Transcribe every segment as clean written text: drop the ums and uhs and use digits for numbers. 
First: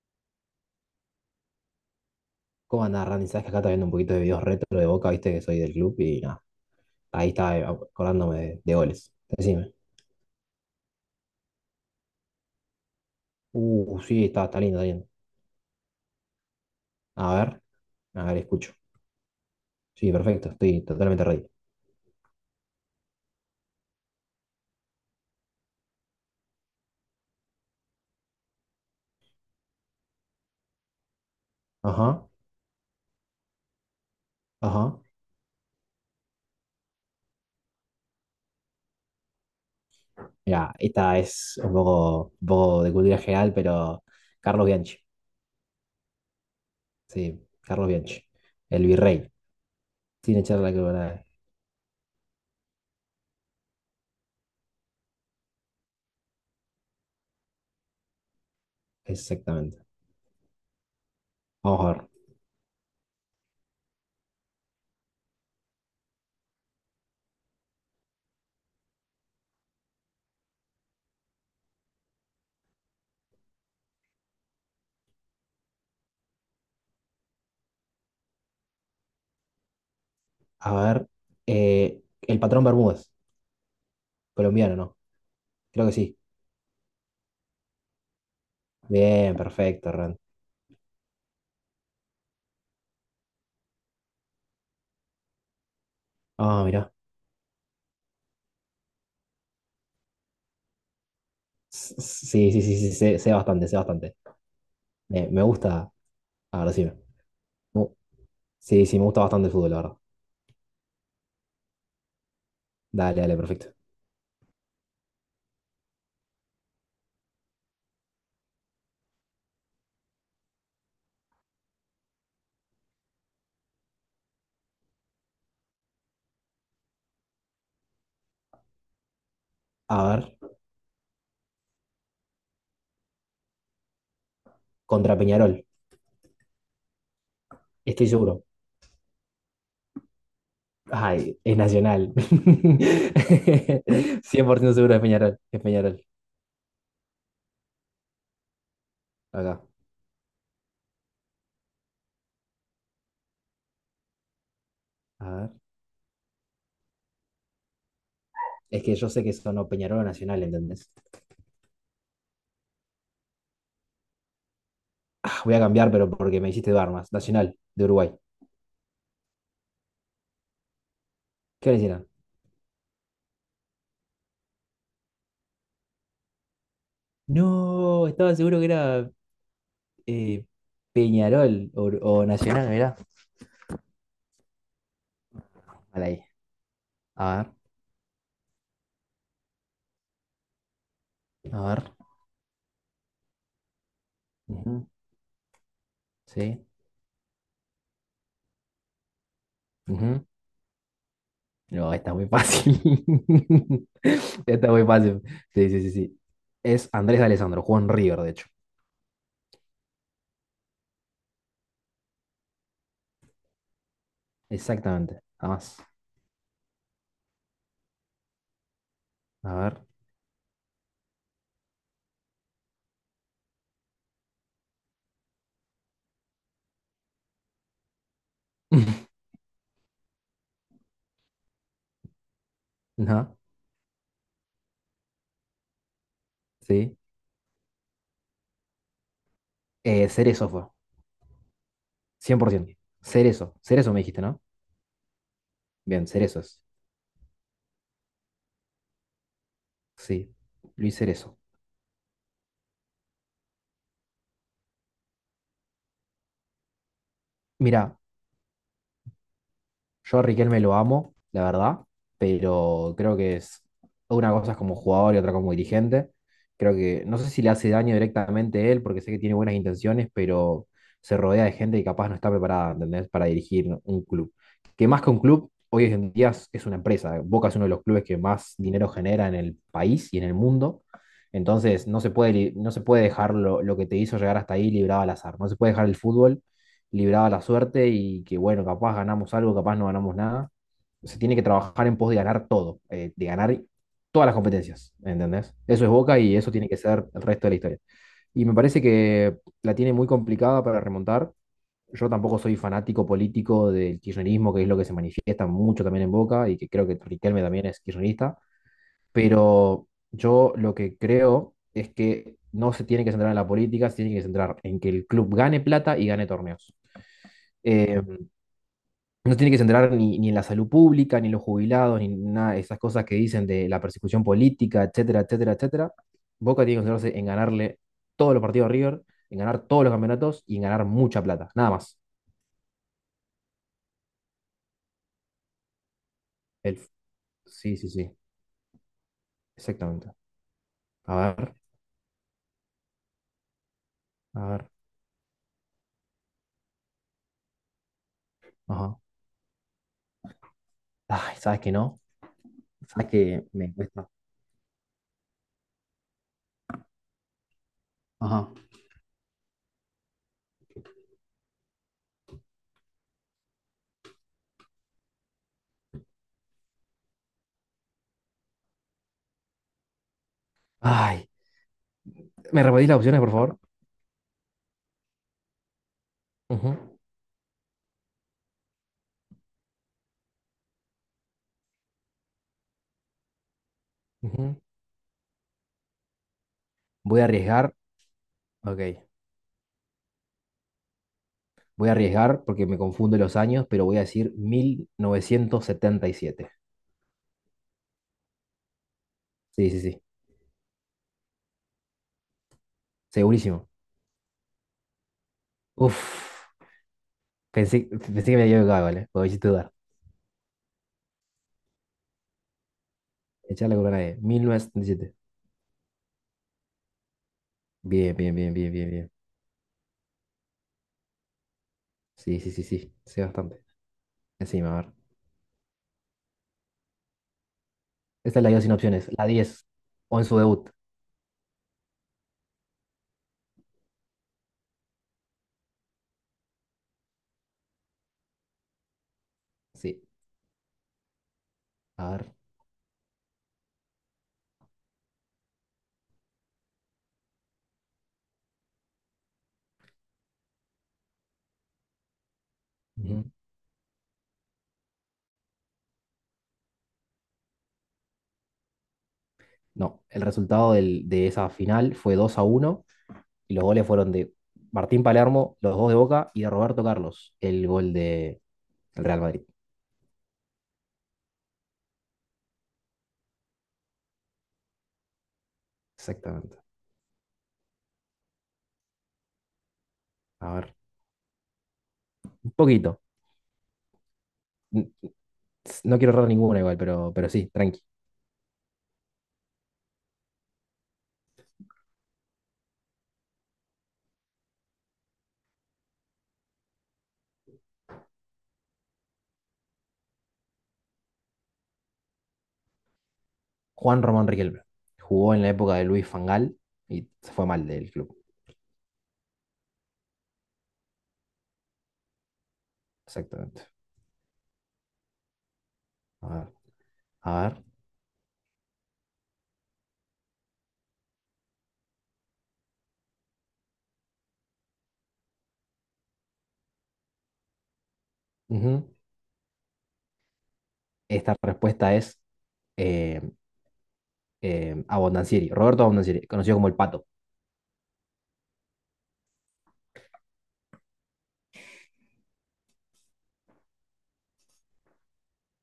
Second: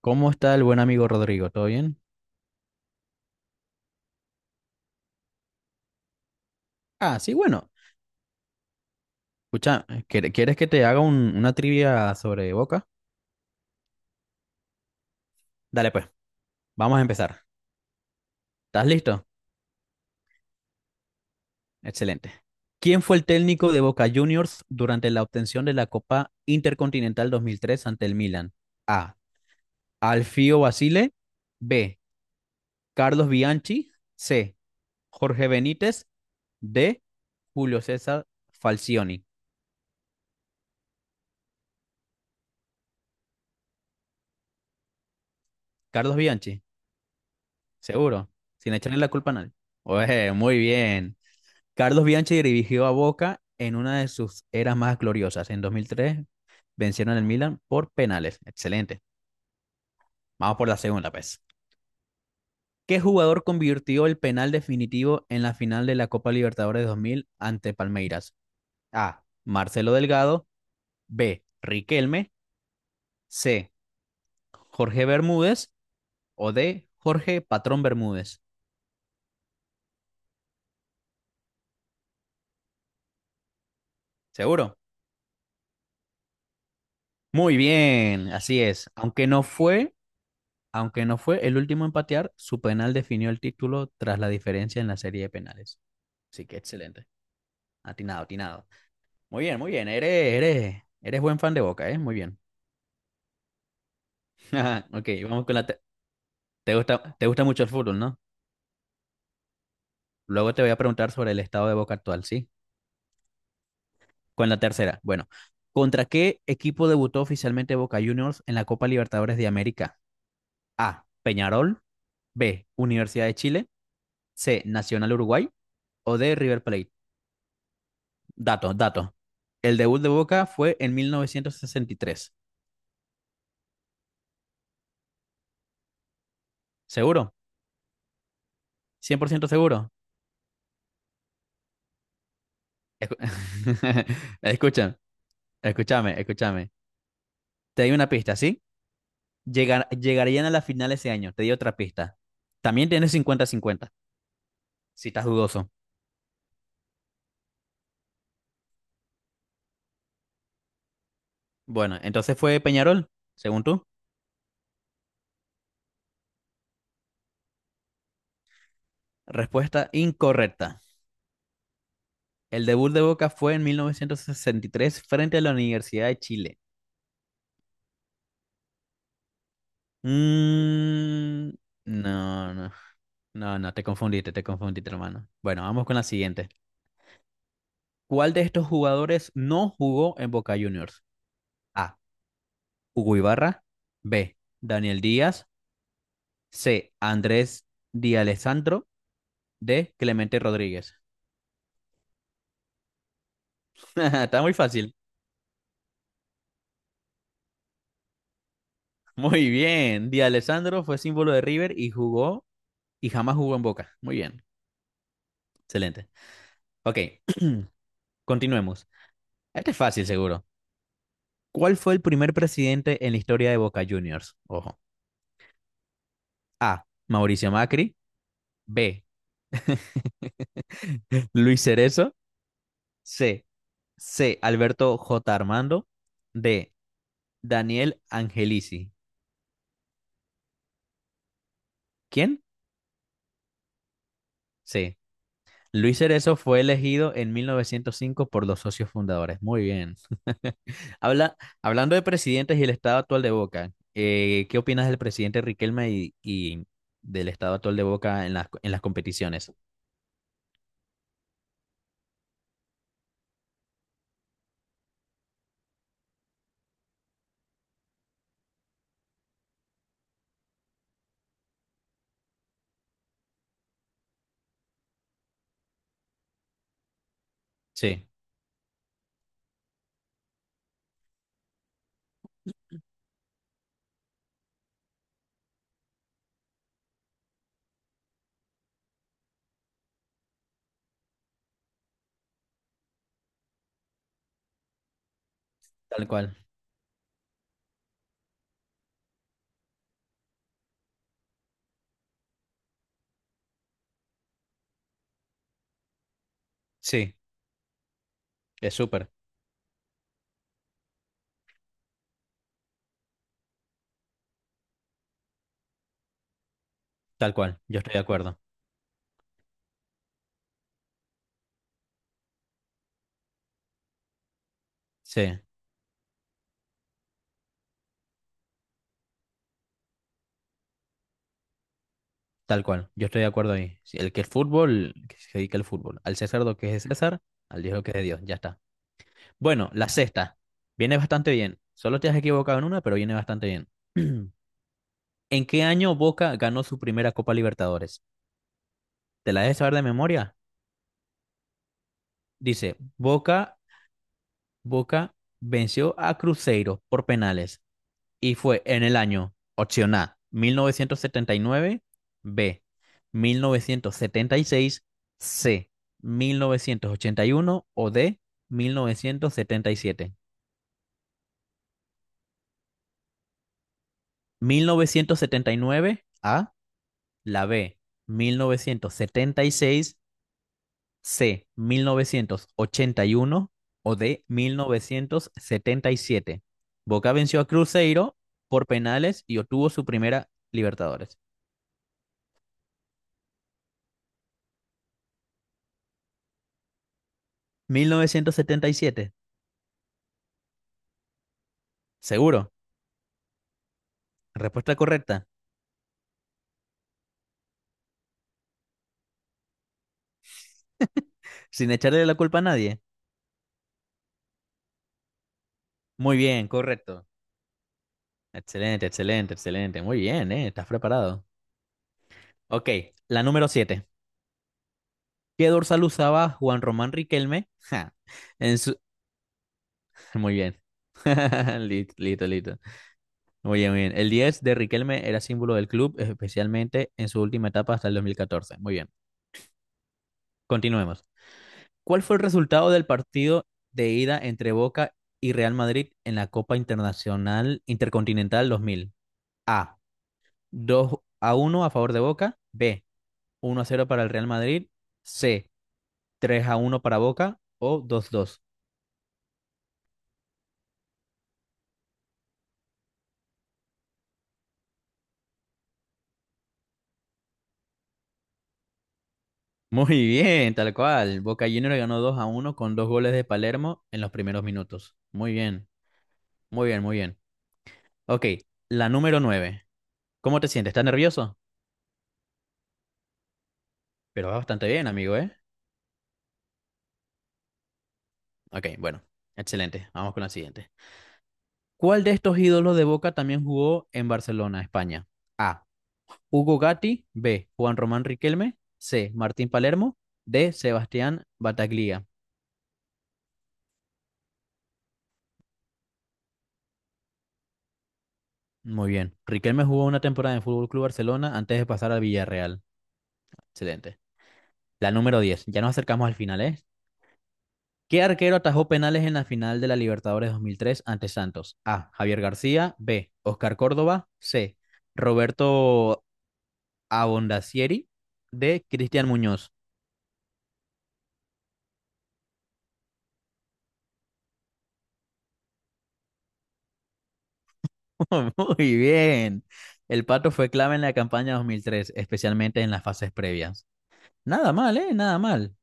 ¿Cómo está el buen amigo Rodrigo? ¿Todo bien? ¿Cómo andás, Randy? Sabes que acá está viendo un poquito de videos retro de Boca, viste que soy del club y nada, Ah, ahí sí, estaba bueno. acordándome de goles. Decime. Escucha, ¿quieres que te haga una trivia sobre Boca? Sí, está lindo, está lindo. Dale, pues, vamos a A empezar. ver, a ver, escucho. ¿Estás listo? Sí, perfecto, estoy totalmente ready. Excelente. ¿Quién fue el técnico de Boca Juniors durante la obtención de la Copa Intercontinental 2003 ante el Milan? A. Alfio Basile. B. Ajá, Carlos Bianchi. C. ajá. Jorge Benítez. D. Julio César Falcioni. Mira, esta es un poco de cultura general, pero Carlos Bianchi. Carlos Bianchi, Sí, Carlos Bianchi. seguro, sin El echarle la culpa virrey. a nadie. Oye, Sin muy echar la bien. corona. Carlos Bianchi dirigió a Boca en una de sus eras más gloriosas. En 2003 vencieron al Milan por penales. Excelente. Exactamente. Vamos por la segunda, pues. Vamos a ver. ¿Qué jugador convirtió el penal definitivo en la final de la Copa Libertadores 2000 ante Palmeiras? A. Marcelo Delgado. B. Riquelme. C. Jorge Bermúdez. O D. Jorge Patrón Bermúdez. A ver. El patrón Bermúdez. Colombiano, ¿Seguro? ¿no? Creo que sí. Muy bien, así es. Aunque Bien, no perfecto, fue Randy. Aunque no fue el último en patear, su penal definió el título tras la diferencia en la serie de penales. Así que Ah, mirá. excelente. Atinado, atinado. Muy bien, muy bien. Eres buen fan de Boca, Sí, ¿eh? Muy bien. sí, sí, sí, sé bastante, sé bastante. Ok, Me vamos con la... te- gusta. A ver, te decime. gusta, te gusta mucho el Mu- fútbol, ¿no? Sí, sí, me gusta bastante el fútbol, la verdad. Luego te voy a preguntar sobre el estado de Boca actual, ¿sí? Dale, dale, perfecto. Con la tercera. Bueno, ¿contra qué equipo debutó oficialmente Boca Juniors en la Copa Libertadores de América? A. Peñarol. B. Universidad de Chile. C. Nacional Uruguay. O D. River Plate. Dato, dato. El A debut de ver, Boca fue en 1963. contra Peñarol. ¿Seguro? Estoy seguro. ¿100% seguro? Ay, es Nacional. Escu- Cien por ciento seguro Escucha, es Peñarol. Es Peñarol. escúchame, escúchame. Te di una pista, ¿sí? Acá. Llegarían a la final ese año. Te di otra pista. También tienes cincuenta cincuenta si estás A ver. dudoso. Es que yo sé que son o Peñarol o Nacional, ¿entendés? Bueno, entonces fue Peñarol, según tú. Ah, voy a cambiar, pero porque me hiciste dudar más. Nacional, de Uruguay. Respuesta incorrecta. ¿Qué le hicieron? El debut de Boca fue en 1963 frente a la Universidad de Chile. No, estaba seguro que era eh, Mm, Peñarol o no, Nacional, no. mira. No, no, te confundiste, hermano. Bueno, vamos con la Mal ahí. siguiente. A ¿Cuál de estos jugadores no jugó en Boca Juniors? ver, a ver. A. Hugo Ibarra. B. Ujú, Daniel Díaz. sí. C. Andrés Di Alessandro. D. Ujú. Clemente Rodríguez. No, está muy fácil. Está muy Está muy fácil. fácil. Sí, sí, sí, sí. Es Andrés Alessandro, jugó en River, de hecho. Muy bien. Di Alessandro fue símbolo de River y jugó y jamás jugó en Boca. Muy bien. Exactamente. Nada más. Excelente. Ok, continuemos. A Este es ver. fácil, seguro. ¿Cuál fue el primer presidente en la historia de Boca Juniors? Ojo. A. Mauricio Macri. B. Luis Cerezo, No, C. C. Alberto J. Armando, D. sí. Daniel Angelici. Cerezo fue. Cien ¿Quién? por ciento. Cerezo. Cerezo me dijiste, ¿no? C. Luis Bien, Cerezo fue Cerezos. elegido en 1905 por los socios fundadores. Muy bien. Sí. Luis Habla, Cerezo. hablando de presidentes y el estado actual de Boca, ¿qué opinas del presidente Riquelme y del estado actual de Mira, Boca en las competiciones? yo a Riquelme lo amo, la verdad, pero creo que es una cosa es como jugador y otra como dirigente. Creo que no sé si le hace daño directamente a él, porque sé que tiene buenas intenciones, pero se rodea de gente que capaz no está preparada, ¿entendés? Para dirigir un club. Que más que un club, hoy en día es una empresa. Boca es uno de los clubes Sí, que más dinero genera en el país y en el mundo. Entonces, no se puede, no se puede dejar lo que te hizo llegar hasta ahí librado al azar. No se puede dejar el fútbol libraba la suerte y que, bueno, capaz ganamos algo, capaz no ganamos nada. Se tiene que trabajar en pos de ganar todo, de ganar todas las competencias, ¿entendés? Eso es tal Boca y cual. eso tiene que ser el resto de la historia. Y me parece que la tiene muy complicada para remontar. Yo tampoco soy fanático político del kirchnerismo, que es lo que se manifiesta mucho también en Boca y que creo que Sí, Riquelme también es kirchnerista, es súper, pero yo lo que creo es que no se tiene que centrar en la política, se tiene que centrar en que el club gane plata y gane torneos. tal cual. Yo estoy de Eh, acuerdo. no tiene que centrar ni en la salud pública, ni en los jubilados, ni nada de esas cosas que dicen de la persecución política, etcétera, Sí. etcétera, etcétera. Boca tiene que centrarse en ganarle todos los partidos a River, en ganar todos los campeonatos y en ganar mucha plata, nada más. Tal cual, yo estoy de acuerdo ahí. Si el que es fútbol, que se dedica al fútbol. Al César lo que El, es de César, al Dios sí, lo sí, que es de sí, Dios, ya está. Bueno, la exactamente. sexta. Viene A bastante ver, bien. Solo te has equivocado en una, pero viene bastante bien. a ver, ¿En qué año Boca ganó su primera Copa Libertadores? ajá. ¿Te la debes saber de memoria? Ay, ¿sabes que no? Dice, ¿Sabes que Boca, me cuesta? Boca venció a Cruzeiro por penales. Y Ajá. fue en el año, opción A, 1979; B, 1976; C, 1981; o D, mil novecientos setenta y siete. Ay, ¿me repetís las opciones, por favor? 1979 A, Ujú, la B, 1976 C, 1981 o D, ujú. 1977. Boca Voy a venció a arriesgar. Cruzeiro por Ok. penales y obtuvo su primera Libertadores. Voy a arriesgar porque me confundo los años, pero voy a decir 1977. 1977. Sí, sí, sí. Seguro. Segurísimo. Respuesta correcta. Uf. Pensé, pensé que me había equivocado, ¿vale? Lo hiciste dudar. Sin echarle la culpa a nadie. Echar la corona de 1977. Muy bien, correcto. Bien, bien, bien, bien, Excelente, bien, bien. excelente, excelente. Muy bien, ¿eh? Estás preparado. Sí, sí, sí, Ok, sí. Sé la número bastante. 7. Encima, a ver. ¿Qué dorsal usaba Juan Román Riquelme? Ja, Esta la en dio sin su... opciones. La 10. O en Muy su bien. debut. Listo, listo, listo. Muy bien, muy bien. El 10 de Riquelme era símbolo del club, especialmente en su última etapa hasta el 2014. Muy bien. Sí. Continuemos. ¿Cuál A fue el ver. resultado del partido de ida entre Boca y Real Madrid en la Copa Internacional Intercontinental 2000? A, 2-1 a favor de Boca. B, Ujú. 1-0 para el Real Madrid. C, 3-1 para Boca. O dos dos. No. El resultado de esa final fue 2 a uno. Y los goles fueron de Martín Palermo, los dos de Boca, y de Roberto Carlos, el gol de el Real Madrid. Muy bien, tal cual. Boca Juniors ganó 2-1 con dos goles de Palermo en los primeros minutos. Muy bien, Exactamente. muy bien, muy bien. Ok, la número nueve. ¿Cómo te A sientes? ver, ¿Estás nervioso? un poquito. Pero va bastante bien, N- amigo, ¿eh? No quiero errar ninguna igual, pero sí, tranqui. Ok, bueno, excelente. Vamos con la siguiente. ¿Cuál de estos ídolos de Boca también jugó en Barcelona, España? A. Hugo Gatti, B. Juan Román Riquelme, C. Martín Palermo, D. Sebastián Bataglia. Juan Román Riquelme. Jugó en la época de Luis Fangal y se fue mal del club. Muy bien. Riquelme jugó una temporada en el Fútbol Club Barcelona antes de pasar al Villarreal. Exactamente. Excelente. La número 10. Ya nos acercamos al A final, ver, ¿eh? a ver. ¿Qué arquero atajó penales en la final de la Libertadores 2003 ante Santos? A. Javier García, B. Oscar Córdoba, C. Roberto Abondacieri, D. Ujú. Cristian Muñoz. Esta respuesta es eh, Abondancieri, Roberto Abondancieri, conocido como el Pato. Muy bien. El pato fue clave en la campaña 2003, especialmente en las fases previas. Nada mal, ¿eh? Nada mal.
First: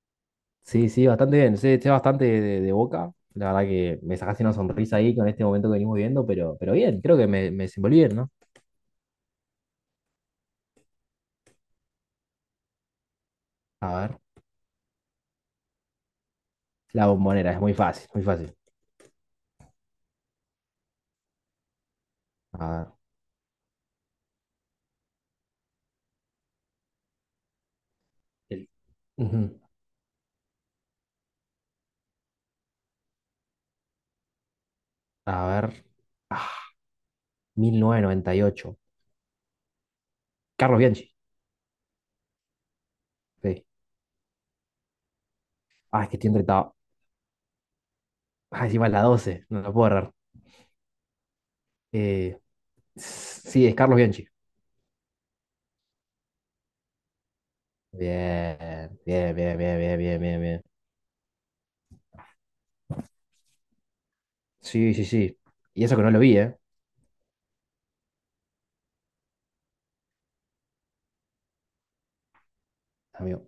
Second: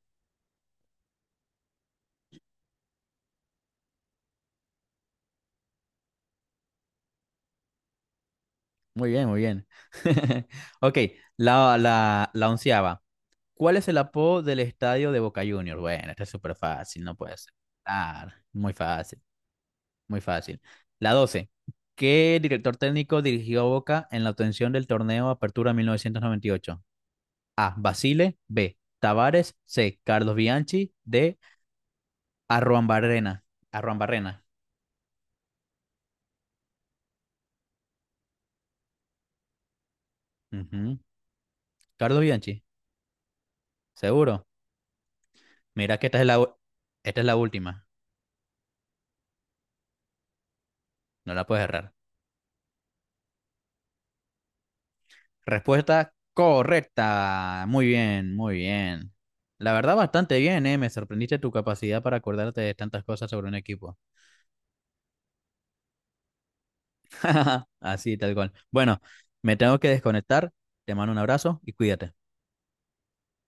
Sí, sí, bastante bien. Sé bastante de Boca. La verdad que me sacaste una sonrisa ahí con este momento que venimos viendo, pero bien, creo que me desenvolví bien, ¿no? Muy bien, muy bien. Ok, la onceava. ¿Cuál es A el ver, apodo del estadio de Boca Juniors? Bueno, esta es súper fácil, la no puede ser. bombonera, es muy fácil, muy Ah, fácil. muy fácil, muy fácil. La doce. ¿Qué A director ver. técnico dirigió a Boca en la obtención del torneo Apertura 1998? A. Basile. el- B. Tavares. Ujú. C. Carlos Bianchi. D. Arruabarrena. Arruabarrena. A ver. Ah, mil novecientos noventa y ocho. Carlos Ujú. Bianchi. Carlos Bianchi, Sí. seguro. Mira Ah, que es que estoy entretado. esta es la última. Ah, encima es la doce. No la puedo errar. No la puedes errar. Eh, sí, es Carlos Bianchi. Respuesta correcta. Muy bien, muy Bien, bien. bien, bien, La bien, verdad, bien, bien, bastante bien, bien. bien, ¿eh? Me sorprendiste tu capacidad para acordarte de tantas cosas sobre un equipo. Sí, sí, sí. Y eso que no lo vi, ¿eh? Así, tal cual. Bueno, me tengo que desconectar. Te mando un abrazo y cuídate. Amigo.